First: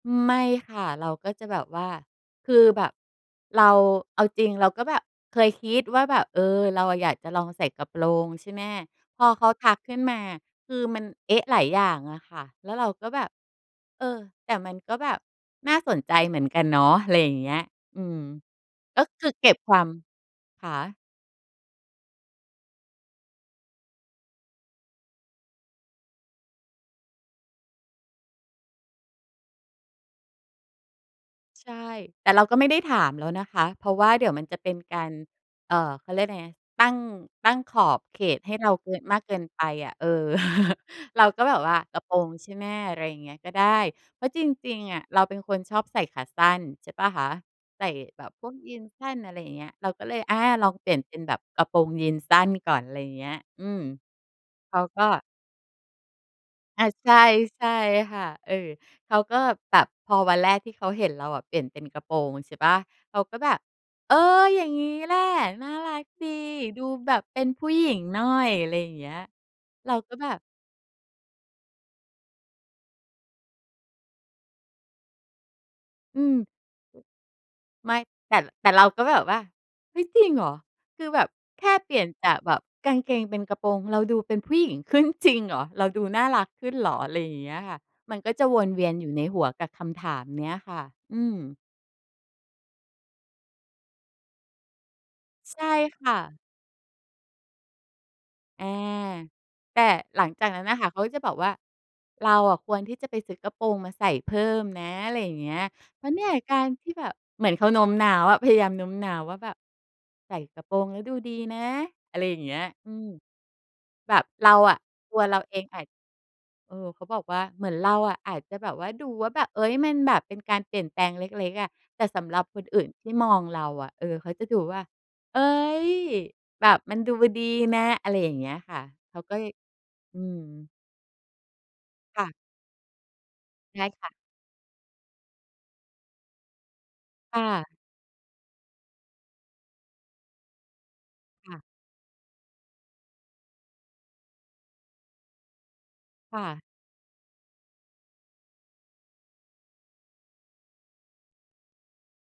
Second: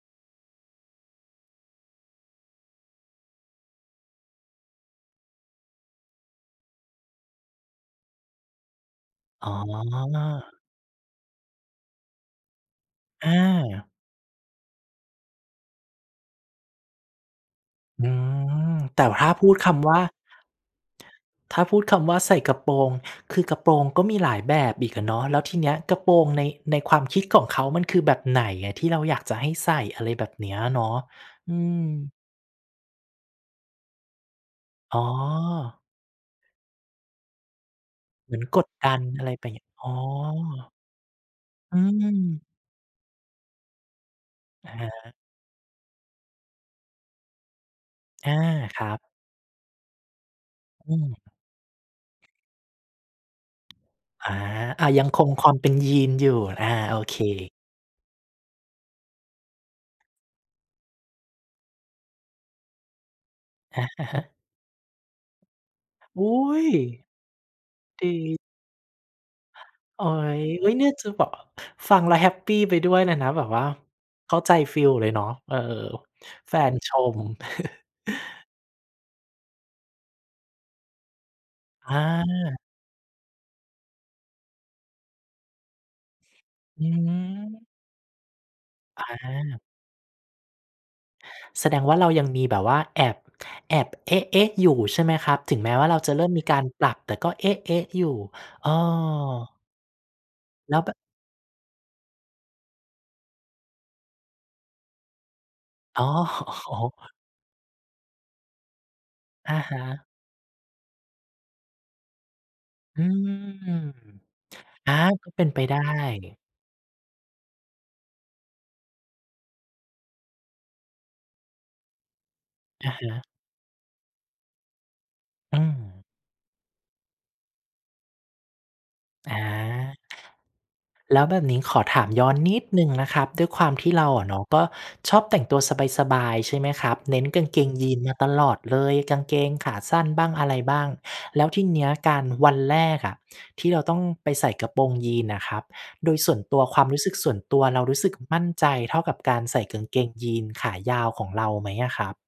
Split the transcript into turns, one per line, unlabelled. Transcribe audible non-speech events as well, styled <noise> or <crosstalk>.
ไม่ค่ะ เราก็จะแบบว่า คือแบบเรา เอาจริงเราก็แบบเคยคิดว่าแบบ เออ เราอยากจะลองใส่กระโปรงใช่ไหม พอเข
อ
า
๋
ทักขึ้นมา
อ
คือมัน เอ๊ะ หลายอย่างอะค่ะ แล้วเราก็แบบ
อา
"เออ แต่มันก็แบบน่าสนใจเหมือนกันเนาะ" ไรอย่างเงี้ย อื
อื
ม
ม
ก
แต่
็
ถ
คื
้า
อ
พ
เก็
ูด
บ
ค
ความ
ำว่า
คะ?
ถ้าพูดคำว่าใส่กระโปรง คือกระโปรงก็มีหลายแบบอีกอะเนาะ แล้วทีเนี้ยกระโปรงใน ในความคิดของเขามันคือแบบไหนอะที่เราอยากจะให้ใส่ อะไรแบบเนี้ยเนาะ อื
ใช่
ม
แต่เราก็ไม่ได้ถามแล้วนะคะ เพราะว่าเดี๋ยวมันจะเป็น
อ
ก
๋
าร เ
อ
อ่อ เขาเรียกไรนะ ตั้ง ตั้งขอบเข
เหมื
ต
อน
ให้
ก
เร
ด
าเ
ด
ก
ั
ิน
น
มาก
อะไ
เ
ร
กิ
ไ
น
ป เ
ไ
ง
ป
ี้ย อ๋
อ
อ
ะ เออ <chuckles> เราก็แบบว่
อื
า "กระโปรง
ม
ใช่ไหม?" ไรอย่างเงี้ย ก็ได้ เพราะจ
อ
ร
ะ
ิง
ฮ
ๆ อะ
ะ
เราเป็นคนชอบใส่ขาสั้นใช่เปล่าคะ ใส่แบ
อ
บ
า
พวกยี
ค
นส
รั
์
บ
สั้น อะไรอย่างเงี้ย เราก็เลย อา ลองเปล
อ
ี่
ื
ยน
ม
เป็นแบบกระโปรงยีนส์สั้นก่อน ไรเงี้ย อืม
อา
เขา
อะ
ก
ยั
็
งคงความเป็นยีนส์อยู่ อา
อา
โอ
ใช
เ
่
ค
ใช่ค่ะ เออ เขาก็แบบ พอวันแรกที่เขาเห็นเราอะเปลี่ยนเป็นกระโปรงใช่เปล่า เขาก็แบบ "เออ
<chuckles>
อย่างงี้แหละน่ารัก
อ
ดี
ุ้ย!
ดูแบบเป็นผู้หญิง
ด
หน่อ
ี
ย" อะไรอย่างเงี้ย เรา
โอ๊
ก็แบบ
ย อุ๊ย เนี่ยจะบอก ฟังแล้วแฮปปีไปด้วยเลยนะ แบบว่าเข้าใจฟีลเลยเนาะ เออ
อืม
แฟนชม
ไม่ แต่
<chuckles>
แต่เราก็แบบว่า "เฮ้ย! จริงเหรอ? คือแบบแค่เป
อ
ลี่ยนจากแบ
า
บกางเกง เป็นกระโปรง เราดูเป็นผู้หญิงขึ้นจริงเหรอ? เราดูน่ารักขึ้น
อ
เ
ื
หรอ?" ไรอย่างเงี้ย
ม
ค่ะ มันก็จะวนเวียน
อ
อยู่ในหัว
า
กับคำถามเนี้ยค่ะ อืม
แสดงว่าเรายังมีแบบว่าแอบ แอบ เอ๊ะ ๆ อยู่ใช่ไหมครับ ถ
ใ
ึ
ช
ง
่
แม้ว่าเรา
ค
จ
่
ะเริ่
ะ
มมีการปรับ แต่ก็ เอ๊ะ ๆ อยู่
อา
อ้อ
แต่หลังจากนั้นน
แล
่ะ
้ว
ค่
แ
ะ
บ
เ
บ
ขาก็จะบอกว่า "เราอะควรที่จะไปซื้อกระโปรงมาใส่เพิ่มนะ" ไรอย่างเงี้ย "เ
อ
พ
๋อ
ราะเนี่ย
โอ
ก
้
า
โ
ร
ฮ
ที่แบบ" เหมือนเขาโน้มน้าวอะ พยายามโน้มน้าวว่าแบ
อ
บ
ะฮะ
"ใส่กระโปรงแล้วดูดีนะ" อะไรอย่างเงี้ย อื
อื
ม
ม
แบบเราอะ
อา
ตัว
ก็
เร
เ
า
ป็น
เอ
ไป
ง
ได
อาจ
้
เออ เขาบอกว่าเหมือนเราอะอาจจะแบบว่าดูว่าแบบ เอ๊ย มันแบบเป็นการเปลี่ยนแปลงเล็ก ๆ อะ แต่สำหรับคนอื่
อ
น
ะฮ
ที่
ะ
มองเราอะ เออ เขาจะดูว่า "เอ๊
อื
ย
ม
แบบมันดูดีนะ" อะไรอย่างเงี้ยค่ะ เขา
อ
ก็
า
ย อืม
แล้วแบบนี้ขอถาม
ค
ย
่
้อ
ะ
นนิด หนึ่งนะครับ ด้วยความ
ใช่
ที่เ
ค
ร
่
า
ะ
อะเนาะก็ชอบแต่งตัวสบาย ๆ ใช่ไหมครับ เน้น
ค
ก
่
างเก
ะ
งยีนส์มาตลอดเลย กางเกงขาสั้นบ้าง อะไรบ้าง แล้
ค
ว
่
ท
ะ
ีเนี้ยการ วันแรกอะที่เราต้องไปใส่กระโปรงยีนส์น่ะครับ โดยส่
ค
วน
่
ตั
ะ
วความรู้สึกส่วนตัวเรา รู้สึกมั่นใจเท่ากับการใส่กางเกงยีนส์ขายาวของเราไหมอะครับ?